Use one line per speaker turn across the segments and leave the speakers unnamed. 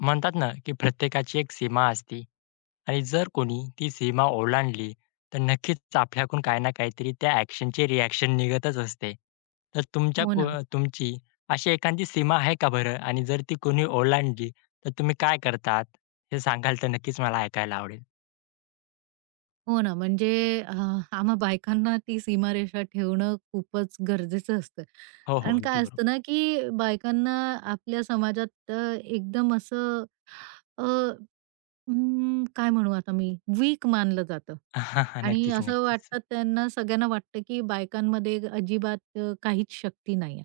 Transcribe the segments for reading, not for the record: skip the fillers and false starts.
म्हणतात ना, की प्रत्येकाची एक सीमा असते आणि जर कोणी ती सीमा ओलांडली, तर नक्कीच आपल्याकडून काही ना काहीतरी त्या ॲक्शनची रिॲक्शन निघतच असते. तर तुमच्या
हो
को
ना,
तुमची अशी एखादी सीमा आहे का बरं? आणि जर ती कोणी ओलांडली, तर तुम्ही काय करतात? हे सांगाल तर नक्कीच मला ऐकायला आवडेल.
हो ना. म्हणजे अ, आम्हा बायकांना ती सीमारेषा ठेवणं खूपच गरजेचं असतं.
हो, हो.
कारण
अगदी
काय असतं
बरोबर.
ना, की बायकांना आपल्या समाजात एकदम असं अ, काय म्हणू आता मी वीक मानलं जातं. आणि
नक्कीच,
असं
नक्कीच.
वाटतं त्यांना सगळ्यांना वाटतं, की बायकांमध्ये अजिबात काहीच शक्ती नाहीये.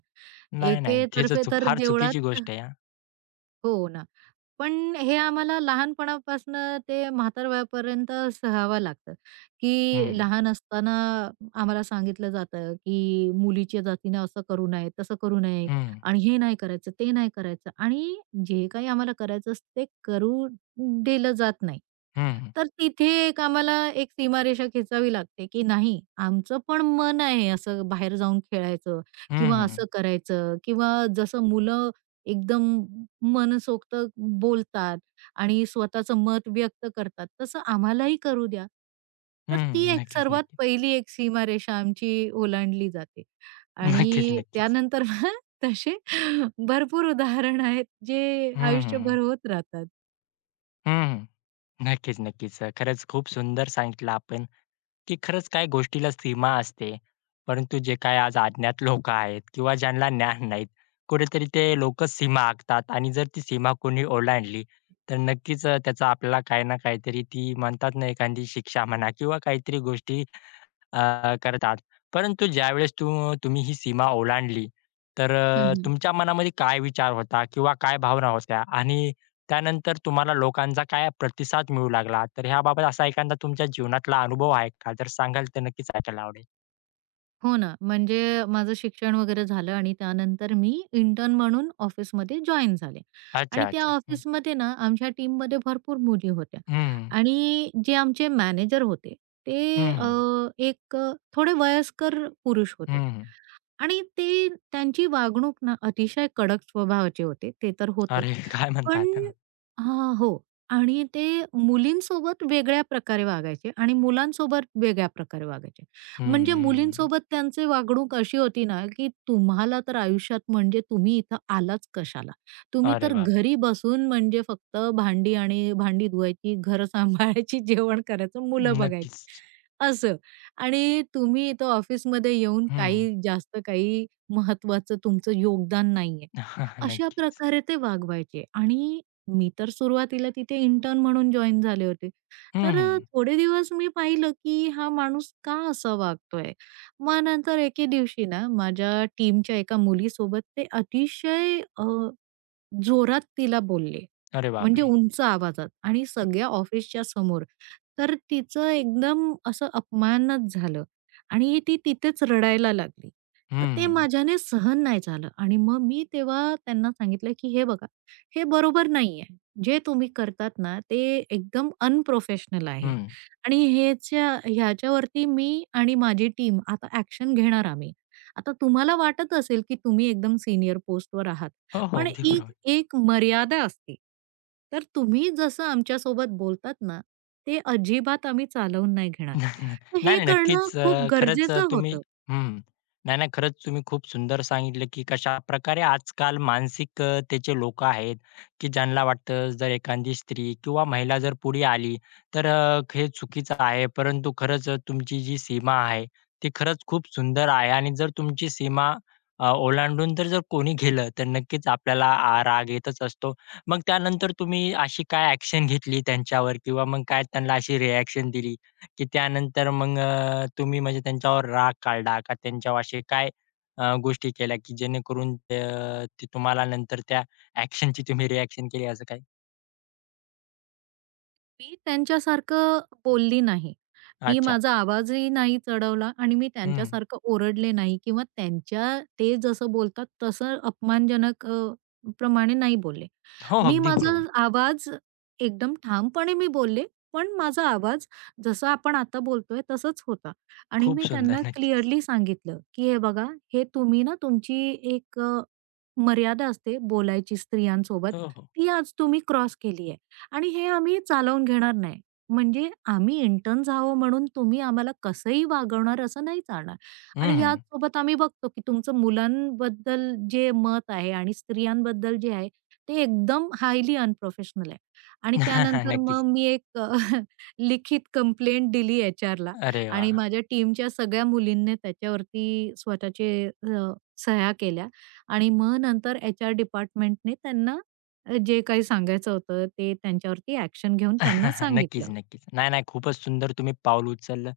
नाही, नाही. ते तर
एकेतर्फे
चूक
तर
फार चुकीची
देवळात
गोष्ट आहे हां.
हो ना. पण हे आम्हाला लहानपणापासनं ते म्हातार वयापर्यंत सहावं लागतं, की
हं,
लहान असताना आम्हाला सांगितलं जातं, की मुलीच्या जातीनं असं करू नये, तसं करू नये
हं,
आणि हे नाही करायचं, ते नाही करायचं आणि जे काही आम्हाला करायचं असतं ते करू दिलं जात नाही.
हं,
तर तिथे एक आम्हाला एक सीमारेषा खेचावी लागते, की नाही आमचं पण मन आहे असं बाहेर जाऊन खेळायचं
हं,
किंवा
हं,
असं करायचं किंवा जसं मुलं एकदम मनसोक्त बोलतात आणि स्वतःचं मत व्यक्त करतात, तसं आम्हालाही करू द्या. तर
हं,
ती एक
नक्कीच,
सर्वात
नक्कीच.
पहिली एक सीमारेषा आमची ओलांडली जाते
नक्कीच,
आणि
नक्कीच.
त्यानंतर मग तसे भरपूर उदाहरण आहेत, जे
हं, हं,
आयुष्यभर होत राहतात.
हं. नक्कीच, नक्कीच. खरंच खूप सुंदर सांगितलं आपण, की खरंच काय गोष्टीला सीमा असते. परंतु जे काही आज अज्ञात लोकं आहेत किंवा ज्यांना ज्ञान नाहीत, कुठेतरी ते लोकं सीमा आखतात आणि जर ती सीमा कोणी ओलांडली, तर नक्कीच, त्याचा आपल्याला काही ना काहीतरी ती म्हणतात ना, एखादी शिक्षा म्हणा किंवा काहीतरी गोष्टी करतात. परंतु ज्यावेळेस तुम्ही ही सीमा ओलांडली, तर तुमच्या मनामध्ये काय विचार होता किंवा काय भावना होत्या? आणि त्यानंतर तुम्हाला लोकांचा काय प्रतिसाद मिळू लागला? तर ह्याबाबत असा एखादा तुमच्या जीवनातला अनुभव आहे का? जर सांगाल तर नक्कीच ऐकायला आवडेल.
हो ना, म्हणजे माझं शिक्षण वगैरे झालं आणि त्यानंतर मी इंटर्न म्हणून ऑफिसमध्ये जॉइन झाले आणि
अच्छा,
त्या
अच्छा. हं.
ऑफिसमध्ये ना, आमच्या टीममध्ये भरपूर मुली होत्या
हं,
आणि जे आमचे मॅनेजर होते
हं,
ते
हं.
थोडे वयस्कर पुरुष होते. आणि ते त्यांची वागणूक ना अतिशय कडक स्वभावाचे होते. ते तर होतच.
अरे काय
पण
म्हणतात? हं,
हां, हो. आणि ते मुलींसोबत वेगळ्या प्रकारे वागायचे आणि मुलांसोबत वेगळ्या प्रकारे वागायचे. म्हणजे
हं.
मुलींसोबत त्यांची वागणूक अशी होती ना, की तुम्हाला तर आयुष्यात म्हणजे तुम्ही इथं आलाच कशाला? तुम्ही
अरे
तर
बापरे!
घरी बसून म्हणजे फक्त भांडी आणि भांडी धुवायची, घरं सांभाळायची, जेवण करायचं, मुलं बघायची,
नक्कीच.
असं. आणि तुम्ही इथं ऑफिसमध्ये येऊन
हं.
काही जास्त काही महत्वाचं तुमचं योगदान नाहीये. अशा
नक्कीच.
प्रकारे ते वागवायचे आणि मी तर सुरुवातीला तिथे इंटर्न म्हणून जॉइन झाले होते.
हं,
तर
हं.
थोडे दिवस मी पाहिलं की हा माणूस का असा वागतोय? मग नंतर एके दिवशी ना माझ्या टीमच्या एका मुलीसोबत ते अतिशय जोरात तिला बोलले.
अरे
म्हणजे
बापरे!
उंच आवाजात आणि सगळ्या ऑफिसच्या समोर. तर तिचं एकदम असं अपमानच झालं आणि ती तिथेच रडायला लागली. तर ते
हं,
माझ्याने सहन नाही झालं आणि मग मी तेव्हा त्यांना सांगितलं, की "हे बघा, हे बरोबर नाहीये. जे तुम्ही करतात ना, ते एकदम अनप्रोफेशनल आहे
हं.
आणि ह्याच्यावरती मी आणि माझी टीम आता ॲक्शन घेणार आम्ही. आता तुम्हाला वाटत असेल, की तुम्ही एकदम सीनियर पोस्टवर आहात.
हो, हो.
पण
अगदी बरोबर.
एक एक मर्यादा असते. तर तुम्ही जसं आमच्यासोबत बोलतात ना, ते अजिबात आम्ही चालवून नाही घेणार.
नाही,
तर हे
नाही.
करणं
नक्कीच. अ,
खूप
खरंच अ,
गरजेचं
तुम्ही
होतं.
हं. नाही, नाही. खरंच तुम्ही खूप सुंदर सांगितलं, की कशाप्रकारे आजकाल मानसिकतेचे लोकं आहेत, की ज्यांना वाटतं जर एखादी स्त्री किंवा महिला जर पुढे आली, तर हे चुकीचं आहे. परंतु खरंच तुमची जी सीमा आहे, ती खरंच खूप सुंदर आहे आणि जर तुमची सीमा ओलांडून तर जर कोणी गेलं, तर नक्कीच आपल्याला राग येतच असतो. मग त्यानंतर तुम्ही अशी काय ॲक्शन घेतली त्यांच्यावर किंवा मग काय त्यांना अशी रिॲक्शन दिली? की त्यानंतर मग, तुम्ही म्हणजे त्यांच्यावर राग काढला का त्यांच्यावर असे काय गोष्टी केल्या की जेणेकरून ते तुम्हाला नंतर त्या ॲक्शनची तुम्ही रिएक्शन केली असं काही?
मी त्यांच्यासारखं बोलली नाही. मी
अच्छा.
माझा आवाजही नाही चढवला आणि मी
हं, हं.
त्यांच्यासारखं ओरडले नाही किंवा त्यांच्या ते जसं बोलतात तसं अपमानजनक प्रमाणे नाही बोलले.
हो,
मी
अगदी
माझा
बरोबर.
आवाज एकदम ठामपणे मी बोलले, पण माझा आवाज जसा आपण आता बोलतोय तसाच होता आणि मी
खूप सुंदर.
त्यांना
नक्कीच.
क्लिअरली सांगितलं, की "हे बघा, हे तुम्ही ना तुमची एक मर्यादा असते बोलायची स्त्रियांसोबत,
हो, हो.
ती आज तुम्ही क्रॉस केली आहे आणि हे आम्ही चालवून घेणार नाही. म्हणजे आम्ही इंटर्न्स आहोत म्हणून तुम्ही आम्हाला कसंही वागवणार असं नाही चालणार आणि
हं,
याचसोबत आम्ही बघतो, की तुमचं मुलांबद्दल जे मत आहे आणि स्त्रियांबद्दल जे आहे, ते एकदम हायली अनप्रोफेशनल आहे आणि त्यानंतर
नक्कीच.
मग मी एक लिखित कंप्लेंट दिली एचआरला
अरे
आणि
वाह!
माझ्या टीमच्या सगळ्या मुलींनी त्याच्यावरती स्वतःचे अ, सह्या केल्या आणि मग नंतर एचआर डिपार्टमेंटने त्यांना जे काही सांगायचं होतं ते त्यांच्यावरती ॲक्शन घेऊन त्यांना
नक्कीच,
सांगितलं.
नक्कीच. नाही, नाही. खूपच सुंदर तुम्ही पाऊल उचललं.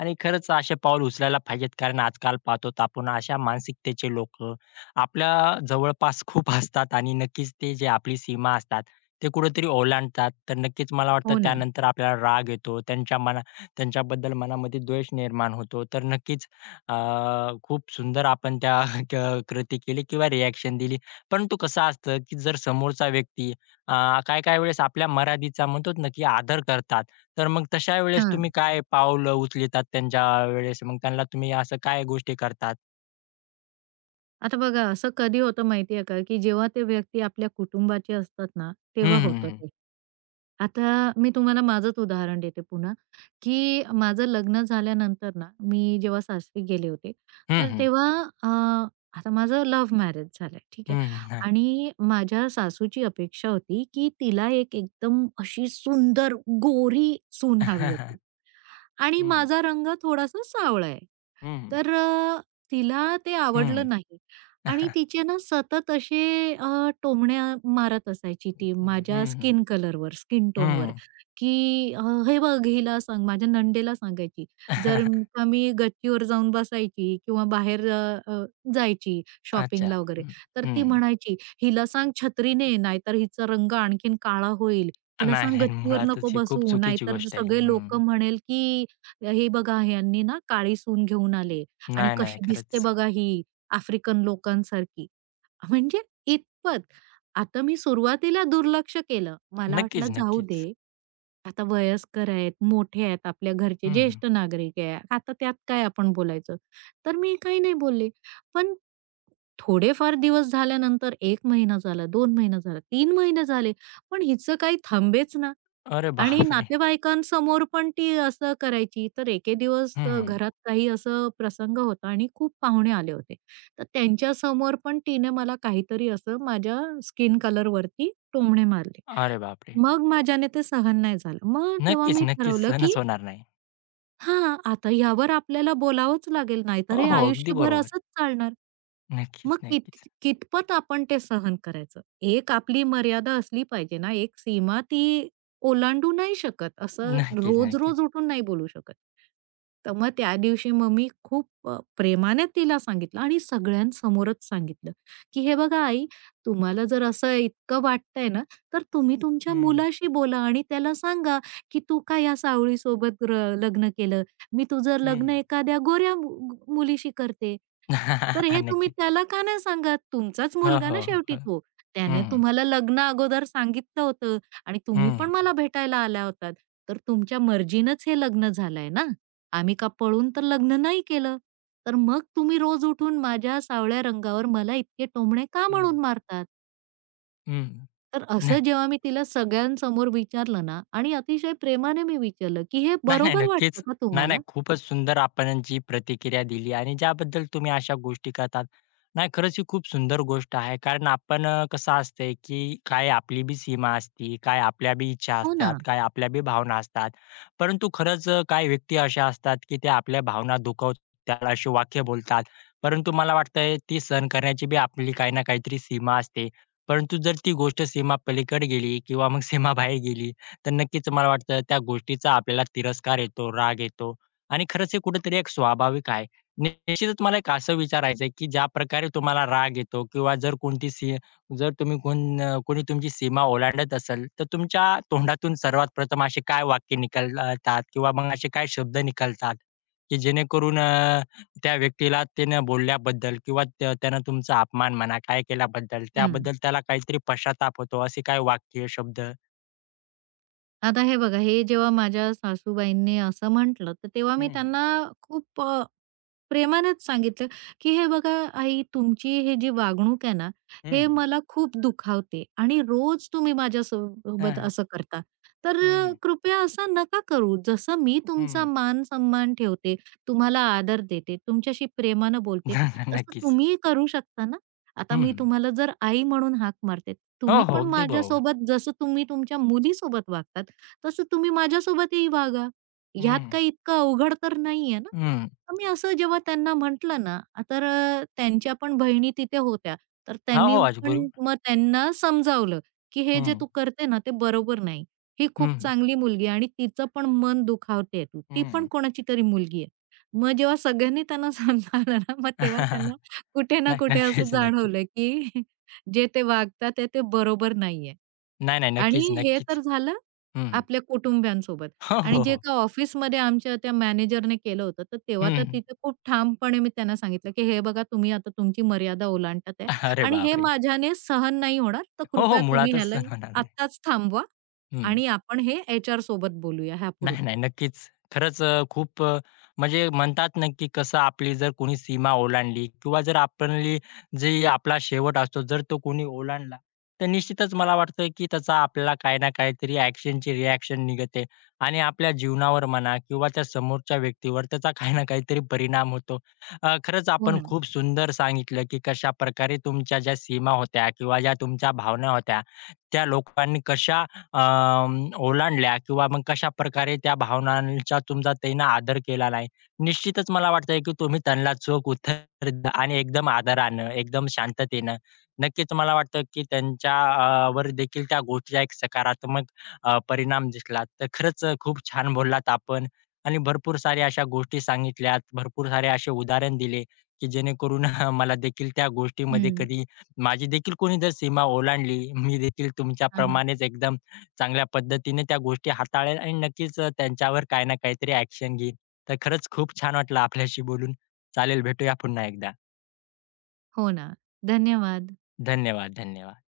आणि खरंच असे पाऊल उचलायला पाहिजेत, कारण आजकाल पाहतो आपण अशा मानसिकतेचे लोकं आपल्या जवळपास खूप असतात आणि नक्कीच ते जे आपली सीमा असतात, ते कुठेतरी ओलांडतात. तर नक्कीच मला वाटतं
हो ना.
त्यानंतर आपल्याला राग येतो. त्यांच्याबद्दल मनामध्ये द्वेष निर्माण होतो. तर नक्कीच अ, खूप सुंदर आपण त्या क कृती केली किंवा रिएक्शन दिली. परंतु कसं असतं, की जर समोरचा व्यक्ती अ, काही-काही वेळेस आपल्या मर्यादेचा म्हणतो ना, की आदर करतात. तर मग तशा वेळेस
हां.
तुम्ही काय पाऊल उचलतात त्यांच्या वेळेस? मग त्यांना तुम्ही असं काय गोष्टी करतात?
आता बघा असं कधी होतं माहितीये का, की जेव्हा ते व्यक्ती आपल्या कुटुंबाचे असतात ना,
हं,
तेव्हा
हं,
होतं
हं.
ते. आता मी तुम्हाला माझंच उदाहरण देते पुन्हा, की माझं लग्न झाल्यानंतर ना, मी जेव्हा सासरी गेले होते,
हं,
तर
हं.
तेव्हा अ, आता माझं लव्ह मॅरेज झालंय, ठीक
हं,
आहे.
हं. नाही.
आणि माझ्या सासूची अपेक्षा होती, की तिला एक एकदम अशी सुंदर, गोरी सून हवी होती. आणि
हं, हं.
माझा रंग थोडासा सावळा आहे. तर तिला ते आवडलं नाही आणि तिचे ना सतत असे अ, टोमण्या मारत असायची ती माझ्या स्किन कलरवर, स्किन टोनवर, की "हे बघ, हिला सांग." माझ्या नणंदेला सांगायची. का मी गच्चीवर जाऊन बसायची किंवा बाहेर अ, अ, जायची
अच्छा.
शॉपिंगला वगैरे,
हं,
तर ती
हं.
म्हणायची, "हिला सांग छत्री नाहीतर हिचा रंग आणखीन काळा होईल. हिला
नाही,
सांग
नाही.
गच्चीवर नको
मुळातच ही खूप
बसू,
चुकीची
नाहीतर
गोष्ट आहे.
सगळे
हं.
लोकं म्हणेल की हे बघा यांनी ना काळी सून घेऊन आले आणि
नाही, नाही.
कशी दिसते
खरंच.
बघा ही आफ्रिकन लोकांसारखी. म्हणजे इथपत. आता मी सुरुवातीला दुर्लक्ष केलं. मला वाटलं
नक्कीच,
जाऊ
नक्कीच.
दे, आता वयस्कर आहेत, मोठे आहेत, आपल्या घरचे
हं,
ज्येष्ठ नागरिक आहे. आता त्यात काय आपण बोलायचं. तर मी काही नाही बोलले. पण थोडेफार दिवस झाल्यानंतर 1 महिना झाला, 2 महिना झाला, 3 महिने झाले. पण हिचं काही थांबेच ना.
अरे
आणि
बापरे!
नातेवाईकांसमोर पण ती असं करायची. तर एके दिवस
हं,
घरात काही असं प्रसंग होता आणि खूप पाहुणे आले होते. तर त्यांच्यासमोर पण तिने मला काहीतरी असं माझ्या स्किन कलरवरती टोमणे मारले.
अरे बापरे!
मग माझ्याने ते सहन नाही झालं. मग तेव्हा
नक्कीच,
मी
नक्कीच.
ठरवलं, की
सहनच होणार नाही.
हां, आता यावर आपल्याला बोलावंच लागेल, नाहीतर
हो,
हे
हो. अगदी
आयुष्यभर
बरोबर.
असंच चालणार. मग
नक्कीच,
कित
नक्कीच.
कितपत आपण ते सहन करायचं? एक आपली मर्यादा असली पाहिजे ना, एक सीमा ती ओलांडू नाही शकत. असं
नक्कीच, नक्कीच.
रोज-रोज उठून नाही बोलू शकत. तर मग त्या दिवशी मग मी खूप प्रेमाने तिला सांगितलं आणि सगळ्यांसमोरच सांगितलं, की "हे बघा आई, तुम्हाला जर असं इतकं वाटतंय ना, तर तुम्ही हं.
हं,
तुमच्या
हं.
मुलाशी बोला आणि त्याला सांगा, की तू का या सावळीसोबत र लग्न केलं? मी तुझं लग्न
हं.
एखाद्या गोऱ्या मु मुलीशी करते. तर हे तुम्ही
नक्की.
त्याला का नाही सांगत? तुमचाच
हो,
मुलगा
हो,
ना शेवटी
हो.
तो. त्याने
हं,
तुम्हाला लग्नाअगोदर सांगितलं होतं आणि तुम्ही
हं.
पण मला भेटायला आल्या होतात. तर तुमच्या मर्जीनंच हे लग्न झालंय ना. आम्ही का पळून तर लग्न नाही केलं. तर मग तुम्ही रोज उठून माझ्या सावळ्या रंगावर मला इतके टोमणे का
हं.
म्हणून मारतात? तर
हं.
असं जेव्हा मी तिला सगळ्यांसमोर विचारलं ना आणि अतिशय प्रेमाने मी विचारलं, की "हे
नाही, नाही.
बरोबर
नक्कीच.
वाटतं का
नाही,
तुम्हाला?"
नाही. खूपच सुंदर आपण जी प्रतिक्रिया दिली आणि ज्याबद्दल तुम्ही अशा गोष्टी करतात. नाही, खरंच ही खूप सुंदर गोष्ट आहे. कारण आपण कसं असतंय, की काय आपली बी सीमा असते, काय आपल्या बी इच्छा
हो ना.
असतात, काय आपल्या बी भावना असतात. परंतु खरंच, काही व्यक्ती अशा असतात, की त्या आपल्या भावना दुखवतात अशी वाक्य बोलतात. परंतु मला वाटतंय ती सहन करण्याची बी आपली काही ना काहीतरी सीमा असते. परंतु जर ती गोष्ट सीमा पलीकडे गेली किंवा मग सीमाबाहेर गेली, तर नक्कीच मला वाटतं त्या गोष्टीचा आपल्याला तिरस्कार येतो, राग येतो आणि खरंच हे कुठेतरी एक स्वाभाविक आहे. निश्चितच मला एक असं विचारायचंय, की ज्या प्रकारे तुम्हाला राग येतो किंवा जर तुम्ही कोणी तुमची सीमा ओलांडत असेल, तर तुमच्या तोंडातून सर्वात प्रथम असे काय वाक्य निकालतात किंवा मग असे काय शब्द निकालतात, की जेणेकरून त्या व्यक्तीला त्यानं बोलल्याबद्दल किंवा त्यानं तुमचा अपमान म्हणा, काय केल्याबद्दल
हं.
त्याबद्दल त्याला काहीतरी पश्चाताप होतो, असे काय वाक्य, शब्द?
आता हे बघा, हे जेव्हा माझ्या सासूबाईंनी असं म्हटलं, तर तेव्हा मी त्यांना खूप प्रेमानेच सांगितलं, की "हे बघा आई, तुमची हे जी वागणूक आहे ना,
हं.
हे मला खूप दुखावते आणि रोज तुम्ही माझ्यासोबत
हां.
असं करता. तर
हं, हं.
कृपया असं नका करू. जसं मी तुमचा मान-सन्मान ठेवते, तुम्हाला आदर देते, तुमच्याशी प्रेमानं बोलते, तसं
नक्कीच.
तुम्हीही करू शकता ना? आता मी
हं,
तुम्हाला जर आई म्हणून हाक मारते,
हो,
तुम्ही
हो.
पण
अगदी बरोबर.
माझ्यासोबत जसं तुम्ही तुमच्या मुलीसोबत वागतात, तसं तुम्ही माझ्यासोबतही वागा. ह्यात
हं.
काही इतकं अवघड तर नाहीये ना?"
हं.
तर मी असं जेव्हा त्यांना म्हटलं ना, तर त्यांच्या पण बहिणी तिथे होत्या. तर
हो,
त्यांनी
हो. आज
पण
बरोबर.
मग त्यांना समजावलं, की "हे जे
हं.
तू करते ना, ते बरोबर नाही. ही
हं,
खूप
हं.
चांगली मुलगी आहे आणि तिचं पण मन दुखावते तू. ती पण कोणाची तरी मुलगी आहे." मग जेव्हा सगळ्यांनी त्यांना समजावलं ना, मग तेव्हा त्यांना कुठे ना
नाही,
कुठे असं
नक्कीच, नक्कीच.
जाणवलं, की जे ते वागतात आहे ते बरोबर नाहीये.
नाही, नाही.
आणि
नक्कीच,
हे
नक्कीच.
तर झालं
हं.
आपल्या कुटुंबियांसोबत.
हो,
आणि
हो,
जे
हो.
एका ऑफिसमध्ये आमच्या त्या मॅनेजरने केलं होतं, तर तेव्हा तर
हं.
तिथे खूप ठामपणे मी त्यांना सांगितलं, की "हे बघा तुम्ही आता तुमची मर्यादा ओलांडतात आहे
अरे
आणि हे
बापरे!
माझ्याने सहन नाही होणार. तर
हो, हो.
कृपया तुम्ही
मुळातच
ह्याला
सण होणार नाही.
आत्ताच थांबवा
हं.
आणि आपण हे एचआर सोबत बोलूया ह्यापुढे."
नाही, नाही. नक्कीच. खरंच खूप, म्हणजे म्हणतात ना, की कसं आपली जर कोणी सीमा ओलांडली किंवा जर आपली जे आपला शेवट असतो, जर तो कोणी ओलांडला, तर निश्चितच मला वाटतं, की त्याचा आपल्याला काही ना काहीतरी ॲक्शनची रिॲक्शन निघते आणि आपल्या जीवनावर म्हणा किंवा त्या समोरच्या व्यक्तीवर त्याचा काही ना काहीतरी परिणाम होतो. खरंच
हो
आपण
ना.
खूप सुंदर सांगितलं, की कशाप्रकारे तुमच्या ज्या सीमा होत्या किंवा ज्या तुमच्या भावना होत्या, त्या लोकांनी कशा ओलांडल्या किंवा मग कशाप्रकारे त्या भावनांचा तुमचा त्यांना आदर केला नाही. निश्चितच मला वाटतंय की तुम्ही त्यांना चोख उत्तर द्या आणि एकदम आदरानं, एकदम शांततेनं. नक्कीच मला वाटतं की त्यांच्या वर देखील त्या गोष्टीचा एक सकारात्मक परिणाम दिसला. तर खरंच खूप छान बोललात आपण आणि भरपूर साऱ्या अशा गोष्टी सांगितल्यात, भरपूर सारे असे उदाहरण दिले, की जेणेकरून मला देखील त्या गोष्टीमध्ये
हं.
कधी माझी देखील कोणी जर सीमा ओलांडली, मी देखील
हां, हां.
तुमच्याप्रमाणेच एकदम चांगल्या पद्धतीने त्या गोष्टी हाताळेल आणि नक्कीच, त्यांच्यावर काही ना काहीतरी ॲक्शन घेईन. तर खरंच खूप छान वाटलं आपल्याशी बोलून. चालेल, भेटूया पुन्हा एकदा.
हो ना. धन्यवाद.
धन्यवाद, धन्यवाद.